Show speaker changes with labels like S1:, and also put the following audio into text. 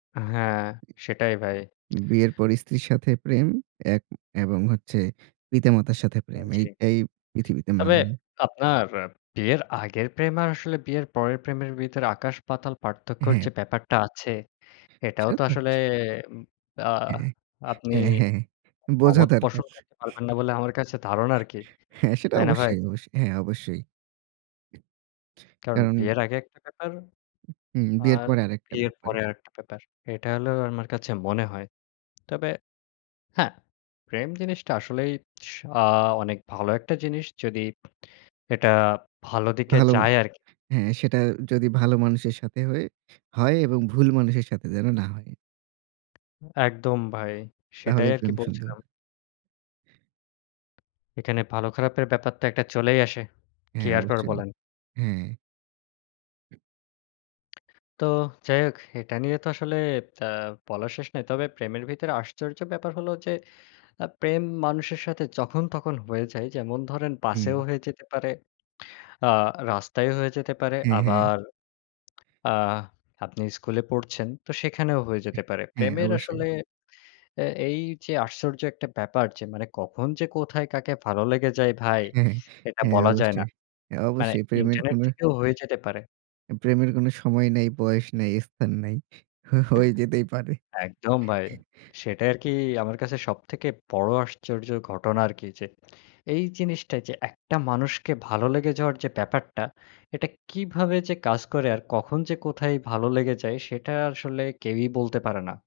S1: হ্যাঁ, সেটাই ভাই।
S2: বিয়ের পর স্ত্রীর সাথে প্রেম এক এবং হচ্ছে পিতা-মাতার সাথে
S1: উ
S2: প্রেম। এ
S1: জ্বি।
S2: এই পৃথিবীতে
S1: তবে
S2: মানায়।
S1: আপনার বিয়ের আগের প্রেম আর আসলে বিয়ের পরের প্রেমের ভিতর আকাশ-পাতাল পার্থক্যের যে,
S2: হ্যাঁ।
S1: ব্যাপারটা আছে, এটাও
S2: সেটা
S1: তো
S2: তো
S1: আসলে
S2: [unintelligible]
S1: উব আ
S2: হ্যাঁ,
S1: আপনি
S2: হ্যাঁ, হ্যাঁ। বোঝা
S1: অমত
S2: দরকার।
S1: পোষণ করতে পারবেন না বলে আমার কাছে ধারণা আরকি।
S2: হ্যাঁ, সেটা
S1: তাই না ভাই?
S2: অবশ্যই, অবশ্যই। হ্যাঁ, অবশ্যই।
S1: কারণ
S2: কারণ
S1: বিয়ের আগে একটা ব্যাপার
S2: উ বিয়ের
S1: আর
S2: পরে আরেকটা
S1: বিয়ের
S2: ব্যাপার।
S1: পরে আরেকটা ব্যাপার, এটা হলো আমার কাছে মনে হয়। তবে হ্যাঁ, প্রেম জিনিসটা আসলেই স আ অনেক ভালো একটা জিনিস, যদি এটা ভালো দিকে
S2: ভালো,
S1: যায় আরকি।
S2: হ্যাঁ, সেটা যদি ভালো মানুষের সাথে হয় হয় এবং ভুল মানুষের সাথে যেন না হয়।
S1: একদম ভাই, সেটাই
S2: তাহলেই
S1: আরকি
S2: প্রেম সুন্দর।
S1: বলছিলাম। এখানে ভালো খারাপের ব্যাপার তো একটা চলেই আসে।
S2: হ্যাঁ,
S1: ক্লিয়ার করে
S2: অবশ্যই,
S1: বলেন।
S2: হ্যাঁ।
S1: তো যাই হোক এটা নিয়ে তো আসলে আ বলার শেষ নাই। তবে প্রেমের ভিতরে আশ্চর্য ব্যাপার হলো যে, আ প্রেম মানুষের সাথে যখন তখন হয়ে যায়। যেমন ধরেন বাসেও
S2: হুম।
S1: হয়ে যেতে পারে। আ রাস্তায়ও হয়ে যেতে পারে
S2: হ্যাঁ, হ্যাঁ।
S1: আবার আ আপনি স্কুলে পড়ছেন তো সেখানেও হয়ে যেতে পারে।
S2: হ্যাঁ,
S1: প্রেমের
S2: অবশ্যই।
S1: আসলে এ এইযে আশ্চর্য একটা ব্যাপার যে, মানে কখন যে, কোথায় কাকে ভালো লেগে যায় ভাই
S2: হ্যাঁ,
S1: এটা
S2: হ্যাঁ,
S1: বলা যায় না।
S2: অবশ্যই।
S1: মানে
S2: অবশ্যই প্রেমের
S1: ইন্টারনেট
S2: কোনো
S1: থেকেও হয়ে যেতে পারে।
S2: প্রেমের কোনো সময় নাই, বয়স নাই, স্থান নাই, হ হয়ে যেতেই পারে।
S1: একদম ভাই। সেটাই আরকি আমার কাছে সবথেকে বড় আশ্চর্যর ঘটনা আরকি যে, এই জিনিসটা যে, একটা মানুষকে ভালো লেগে যাওয়ার যে, ব্যাপারটা, এটা কিভাবে যে, কাজ করে আর কখন যে, কোথায় ভালো লেগে যায়? সেটা আসলে কেউই বলতে পারে না।